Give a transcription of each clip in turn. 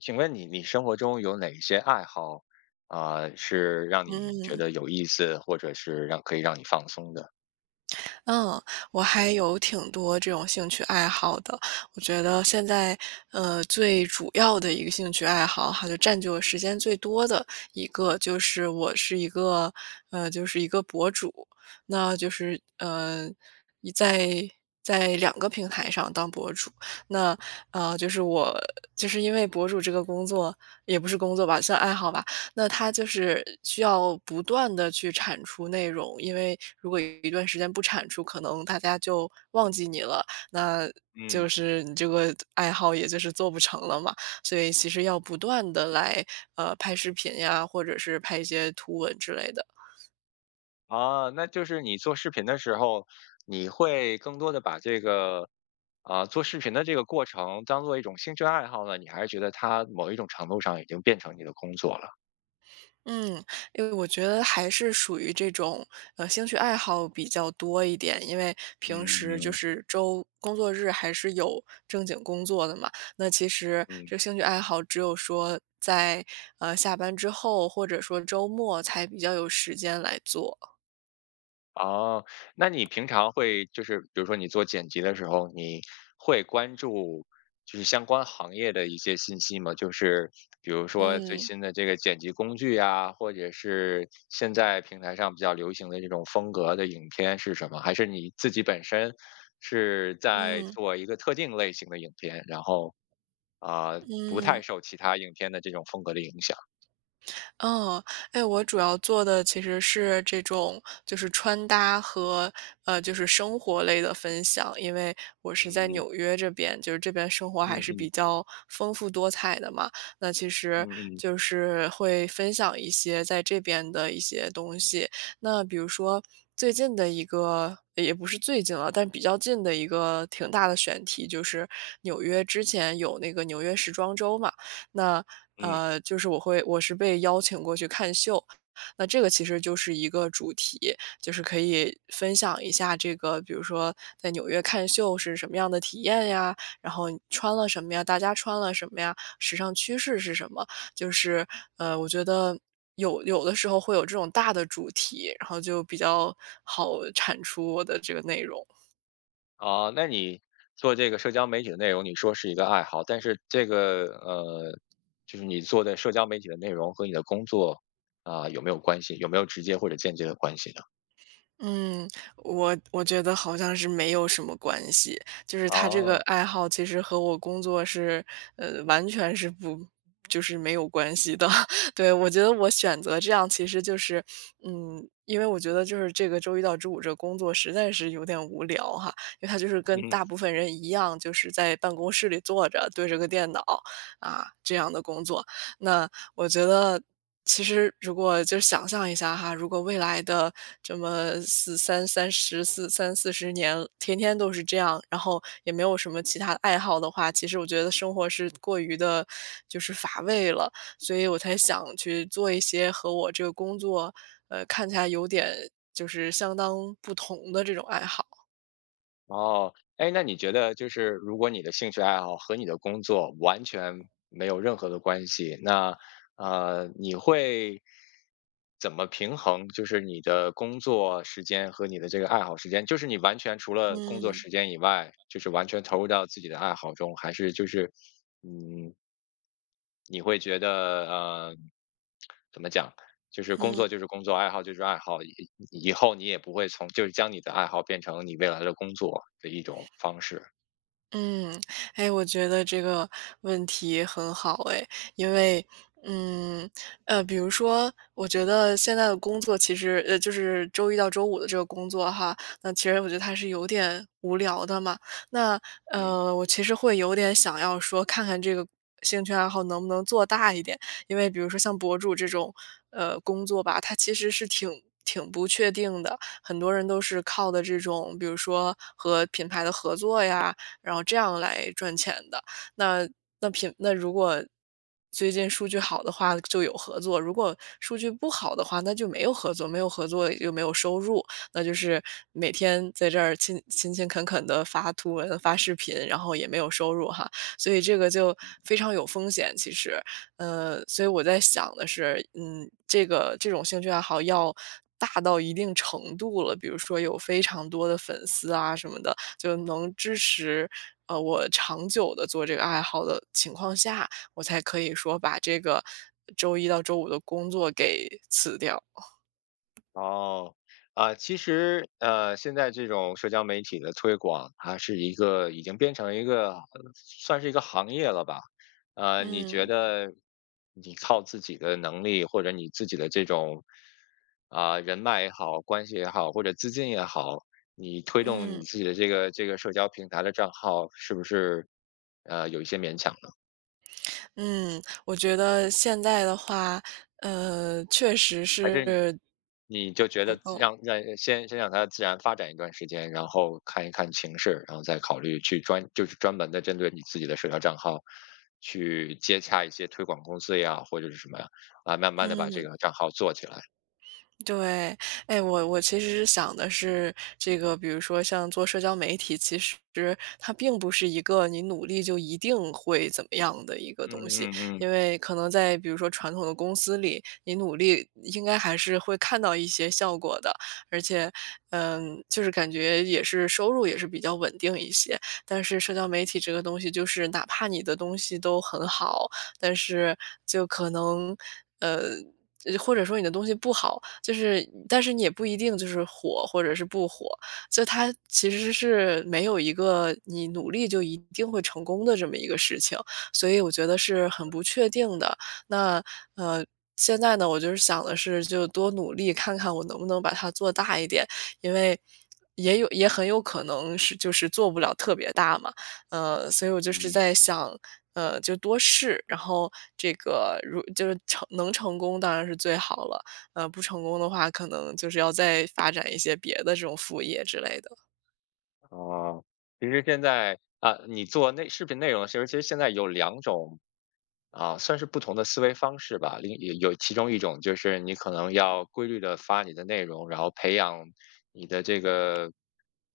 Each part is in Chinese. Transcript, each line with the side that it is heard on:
left: 请问你生活中有哪些爱好是让你觉
right: 嗯，
left: 得有意思，或者是可以让你放松的？
right: 嗯，我还有挺多这种兴趣爱好的。我觉得现在，最主要的一个兴趣爱好哈，就占据我时间最多的一个，就是我是一个，就是一个博主。那就是，一在在两个平台上当博主。那，啊，就是我就是因为博主这个工作，也不是工作吧，算爱好吧，那他就是需要不断的去产出内容，因为如果一段时间不产出，可能大家就忘记你了，那
left: 嗯。
right: 就是你这个爱好也就是做不成了嘛。所以其实要不断的来，拍视频呀，或者是拍一些图文之类的。
left: 那就是你做视频的时候，你会更多的把这个做视频的这个过程当做一种兴趣爱好呢？你还是觉得它某一种程度上已经变成你的工作了？
right: 嗯，因为我觉得还是属于这种，兴趣爱好比较多一点，因为平时就
left: 嗯
right: 是周工作日还是有正经工作的嘛。那其实
left: 嗯。
right: 这兴趣爱好只有说在下班之后，或者说周末才比较有时间来做。
left: 哦，那你平常会就是比如说你做剪辑的时候，你会关注就是相关行业的一些信息吗？就是比如说最
right: 嗯
left: 新的这个剪辑工具啊，或者是现在平台上比较流行的这种风格的影片是什么？还是你自己本身是在
right: 嗯
left: 做一个特定类型的影片，然后不
right: 嗯。
left: 太受其他影片的这种风格的影响？
right: 嗯，哎，我主要做的其实是这种，就是穿搭和就是生活类的分享。因为我是在
left: 嗯嗯
right: 纽约这边，就是这边生活
left: 嗯
right: 还是
left: 嗯
right: 比较丰富多彩的嘛。那其实
left: 嗯嗯
right: 就是会分享一些在这边的一些东西。那比如说最近的一个，也不是最近了，但比较近的一个挺大的选题，就是纽约之前有那个纽约时装周嘛。那，
left: 嗯。
right: 就是我是被邀请过去看秀，那这个其实就是一个主题，就是可以分享一下这个，比如说在纽约看秀是什么样的体验呀，然后你穿了什么呀，大家穿了什么呀，时尚趋势是什么，就是我觉得有的时候会有这种大的主题，然后就比较好产出我的这个内容。
left: 哦，那你做这个社交媒体的内容，你说是一个爱好，但是这个就是你做的社交媒体的内容和你的工作啊，有没有关系？有没有直接或者间接的关系呢？
right: 嗯，我觉得好像是没有什么关系，就是他这个
left: 哦，
right: 爱好其实和我工作是，完全是不就是没有关系的。对，我觉得我选择这样其实就是，嗯，因为我觉得就是这个周一到周五这工作实在是有点无聊哈，因为他就是跟
left: 嗯。
right: 大部分人一样，就是在办公室里坐着对着个电脑啊这样的工作。那我觉得其实如果就想象一下哈，如果未来的这么四三三十四三四十年，天天都是这样，然后也没有什么其他的爱好的话，其实我觉得生活是过于的，就是乏味了。所以我才想去做一些和我这个工作，看起来有点相当不同的这种爱好。
left: 哦，哎，那你觉得就是如果你的兴趣爱好和你的工作完全没有任何的关系，那你会怎么平衡？就是你的工作时间和你的这个爱好时间，就是你完全除了工作
right: 嗯
left: 时间以外，就是完全投入到自己的爱好中，还是就是嗯，你会觉得，呃，怎么讲，就是工
right: 嗯。
left: 作就是工作，爱好就是爱好，以后你也不会从就是将你的爱好变成你未来的工作的一种方式，
right: 嗯，哎，我觉得这个问题很好哎，因为，嗯，比如说，我觉得现在的工作其实，就是周一到周五的这个工作哈，那其实我觉得它是有点无聊的嘛。那，
left: 嗯。
right: 我其实会有点想要说，看看这个兴趣爱好能不能做大一点，因为比如说像博主这种，工作吧，它其实是挺。挺不确定的，很多人都是靠的这种，比如说和品牌的合作呀，然后这样来赚钱的。那那品那如果最近数据好的话就有合作，如果数据不好的话，那就没有合作，没有合作也就没有收入，那就是每天在这儿勤勤恳恳的发图文、发视频，然后也没有收入哈，所以这个就非常有风险其实。所以我在想的是，嗯，这种兴趣爱好要大到一定程度了，比如说有非常多的粉丝啊什么的，就能支持我长久的做这个爱好的情况下，我才可以说把这个周一到周五的工作给辞掉。
left: 哦，其实，现在这种社交媒体的推广，它是一个已经变成一个，算是一个行业了吧？你觉
right: 嗯，
left: 得你靠自己的能力，或者你自己的这种人脉也好，关系也好，或者资金也好，你推动
right: 嗯，
left: 你自己的这个社交平台的账号，是不是有一些勉强呢？
right: 嗯，我觉得现在的话，确实
left: 还是
right: 是
left: 你就觉
right: 不
left: 得
right: 够，
left: 让让先先让它自然发展一段时间，然后看一看情势，然后再考虑去专就是专门的针对你自己的社交账号，去接洽一些推广公司呀，或者是什么呀，慢慢的把这
right: 嗯。
left: 个账号做起来。
right: 对，哎，我其实是想的是，这个比如说像做社交媒体，其实它并不是一个你努力就一定会怎么样的一个
left: 嗯
right: 东西，
left: 嗯嗯
right: 因为可能在比如说传统的公司里，你努力应该还是会看到一些效果的，而且，嗯，就是感觉也是收入也是比较稳定一些。但是社交媒体这个东西，就是哪怕你的东西都很好，但是就可能。呃，或者说你的东西不好，就是但是你也不一定就是火或者是不火，就它其实是没有一个你努力就一定会成功的这么一个事情，所以我觉得是很不确定的。那，呃，现在呢，我就是想的是就多努力看看我能不能把它做大一点，因为也有也很有可能是就是做不了特别大嘛，所以我就是
left: 嗯。
right: 在想，就多试，然后这个如就是成能成功当然是最好了，不成功的话，可能就是要再发展一些别的这种副业之类的。
left: 哦，其实现在啊，你做视频内容的时候，其实现在有两种算是不同的思维方式吧。另有其中一种就是你可能要规律的发你的内容，然后培养你的这个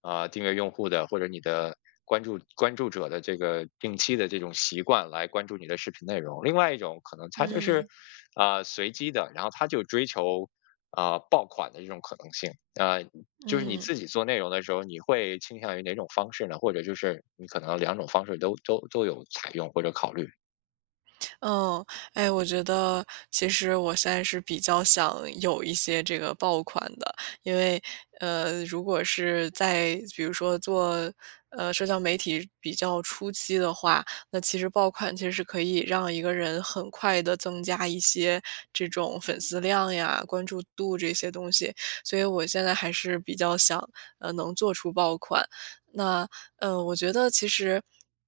left: 订阅用户的或者你的关注者的这个定期的这种习惯来关注你的视频内容。另外一种可能它就是
right: 嗯
left: 随机的，然后它就追求爆款的这种可能性。就是你
right: 嗯。
left: 自己做内容的时候，你会倾向于哪种方式呢？或者就是你可能两种方式都有采用或者考虑？
right: 嗯，哎，我觉得其实我现在是比较想有一些这个爆款的，因为如果是在比如说做社交媒体比较初期的话，那其实爆款其实是可以让一个人很快的增加一些这种粉丝量呀、关注度这些东西，所以我现在还是比较想能做出爆款。那我觉得其实。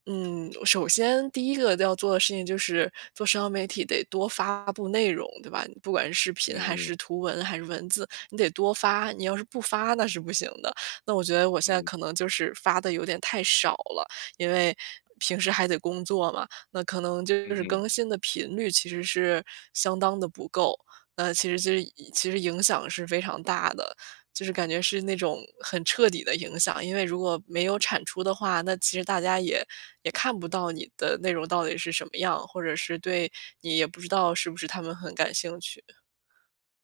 right: 嗯，首先第一个要做的事情就是做社交媒体得多发布内容，对吧？不管是视频
left: 嗯
right: 还
left: 嗯，
right: 是图文还是文字，你得多发。你要是不发那是不行的。那我觉得我现在可
left: 嗯
right: 能就是发的有点太少了，因为平时还得工作嘛，那可能就
left: 嗯
right: 是
left: 嗯。
right: 更新的频率其实是相当的不够。那其实就是其实影响是非常大的，就是感觉是那种很彻底的影响。因为如果没有产出的话，那其实大家也也看不到你的内容到底是什么样，或者是对你也不知道是不是他们很感兴趣。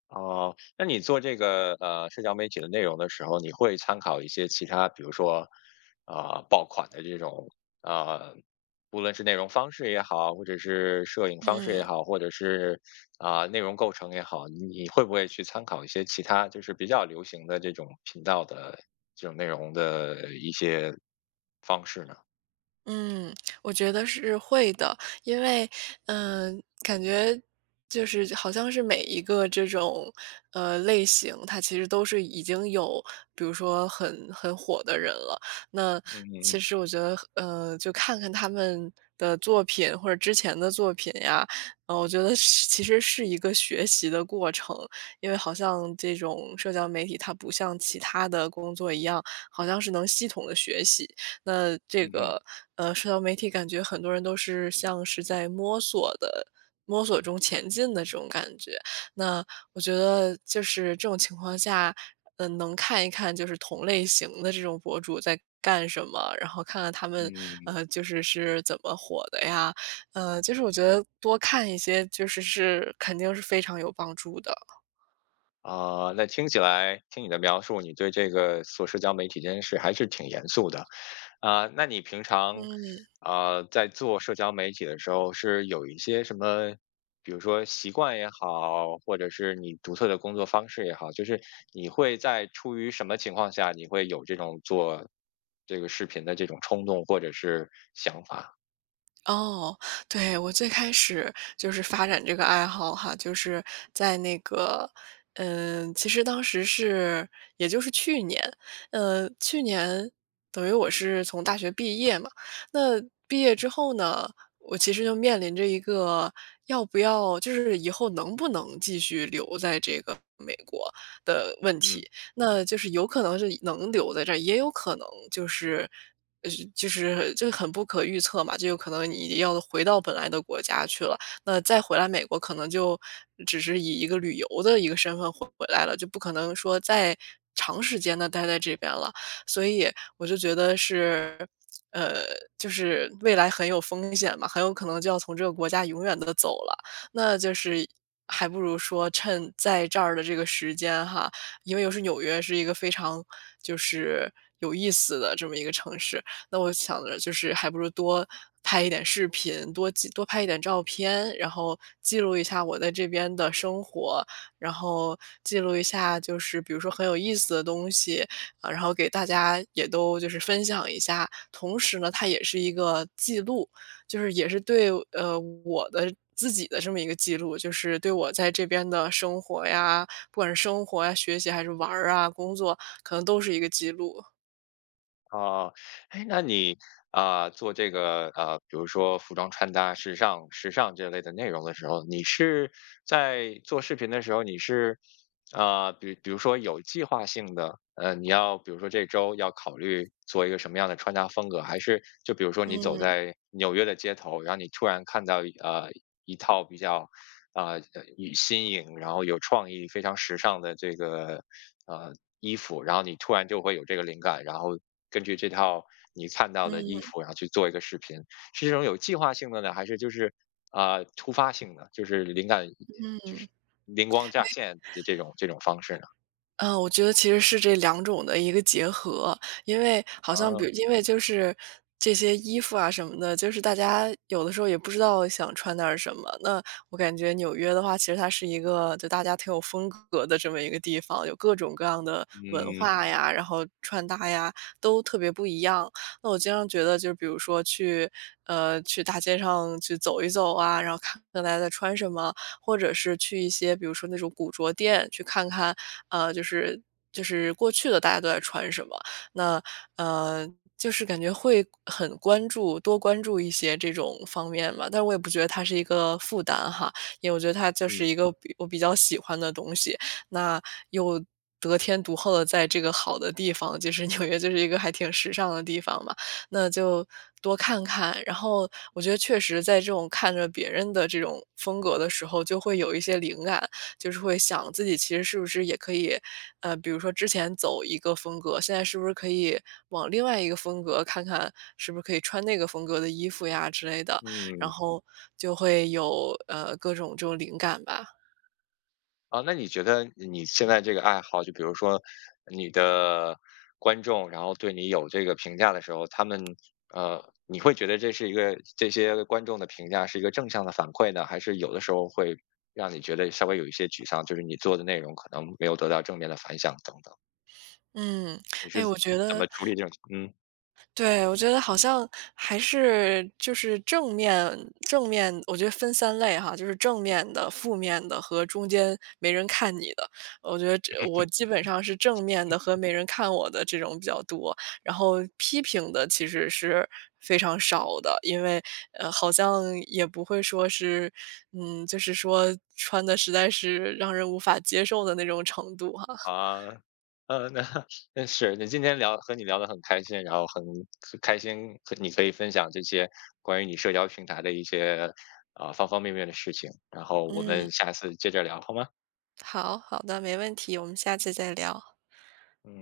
left: 哦，那你做这个社交媒体的内容的时候，你会参考一些其他，比如说爆款的这种啊，无论是内容方式也好，或者是摄影方式也
right: 嗯。
left: 好，或者是内容构成也好，你会不会去参考一些其他就是比较流行的这种频道的这种内容的一些方式呢？
right: 嗯，我觉得是会的，因为，感觉就是好像是每一个这种类型，它其实都是已经有，比如说很火的人了。那
left: 嗯嗯
right: 其
left: 嗯
right: 实我觉得，就看看他们的作品或者之前的作品呀，我觉得其实是一个学习的过程，因为好像这种社交媒体它不像其他的工作一样，好像是能系统的学习。那这
left: 嗯嗯
right: 个，社交媒体感觉很多人都是像是在摸索的摸索中前进的这种感觉。那我觉得就是这种情况下，嗯，能看一看就是同类型的这种博主在干什么，然后看看他们，
left: 嗯。
right: 就是是怎么火的呀。就是我觉得多看一些，就是是肯定是非常有帮助的。
left: 那听起来听你的描述，你对这个做社交媒体这件事还是挺严肃的，啊，那你平常，
right: 嗯。
left: 在做社交媒体的时候是有一些什么，比如说习惯也好，或者是你独特的工作方式也好，就是你会在出于什么情况下，你会有这种做这个视频的这种冲动或者是想法？
right: 哦，对，我最开始就是发展这个爱好哈，就是在那个，嗯，其实当时是，也就是去年，去年等于我是从大学毕业嘛，那毕业之后呢，我其实就面临着一个要不要，就是以后能不能继续留在这个美国的问
left: 嗯。
right: 题，那就是有可能是能留在这儿，也有可能就是呃，就是这个很不可预测嘛，就有可能你要回到本来的国家去了，那再回来美国可能就只是以一个旅游的一个身份回来了，就不可能说再长时间的待在这边了。所以我就觉得是，呃，就是未来很有风险嘛，很有可能就要从这个国家永远的走了。那就是还不如说趁在这儿的这个时间哈，因为又是纽约是一个非常就是有意思的这么一个城市。那我想着就是还不如多拍一点视频，多记多拍一点照片，然后记录一下我在这边的生活，然后记录一下就是比如说很有意思的东西，啊，然后给大家也都就是分享一下。同时呢，它也是一个记录，就是也是对我的。自己的这么一个记录，就是对我在这边的生活呀，不管是生活呀、学习还是玩儿啊、工作，可能都是一个记录。
left: 哦，哎，那你做这个比如说服装穿搭、时尚这类的内容的时候，你是在做视频的时候，你是比如说有计划性的，你要比如说这周要考虑做一个什么样的穿搭风格，还是就比如说你走
right: 嗯
left: 在纽约的街头，然后你突然看到一套比较啊，呃与新颖，然后有创意、非常时尚的这个呃衣服，然后你突然就会有这个灵感，然后根据这套你看到
right: 嗯
left: 的衣服，然后去做一个视频，是这种有计划性的呢，还是就是突发性的，就是灵感就是灵光乍现的这种方式呢？
right: 嗯，我觉得其实是这两种的一个结合，因为好像比
left: 啊，
right: 如因为就是这些衣服啊什么的，就是大家有的时候也不知道想穿点儿什么。那我感觉纽约的话，其实它是一个就大家挺有风格的这么一个地方，有各种各样的文
left: 嗯
right: 化呀，然后穿搭呀都特别不一样。那我经常觉得，就是比如说去去大街上去走一走啊，然后看看大家在穿什么，或者是去一些比如说那种古着店去看看，呃，就是就是过去的大家都在穿什么。那呃，就是感觉会很关注，多关注一些这种方面嘛。但是我也不觉得它是一个负担哈，因为我觉得它就是
left: 嗯
right: 一个比我比较喜欢的东西。那又得天独厚的在这个好的地方，就是纽约就是一个还挺时尚的地方嘛。那就多看看。然后我觉得确实在这种看着别人的这种风格的时候，就会有一些灵感，就是会想自己其实是不是也可以，比如说之前走一个风格，现在是不是可以往另外一个风格看看，是不是可以穿那个风格的衣服呀之类的，然
left: 嗯。
right: 后就会有各种这种灵感吧。
left: 啊，那你觉得你现在这个爱好，就比如说你的观众，然后对你有这个评价的时候，他们你会觉得这是一个这些观众的评价是一个正向的反馈呢，还是有的时候会让你觉得稍微有一些沮丧，就是你做的内容可能没有得到正面的反响等等？
right: 嗯，
left: 你是
right: 哎，我觉
left: 怎
right: 得
left: 么处理这种？嗯。
right: 对，我觉得好像还是就是正面我觉得分三类哈，就是正面的、负面的和中间没人看你的。我觉得这我基本上是正面的和没人看我的这种比较多，然后批评的其实是非常少的。因为，好像也不会说是嗯，就是说穿的实在是让人无法接受的那种程度哈。
left: 啊，那 那今天和你聊得很开心，然后很开心和你可以分享这些关于你社交平台的一些，方方面面的事情，然后我
right: 嗯，
left: 们下次接着聊好吗？
right: 好，好的，没问题，我们下次再聊。
left: 嗯。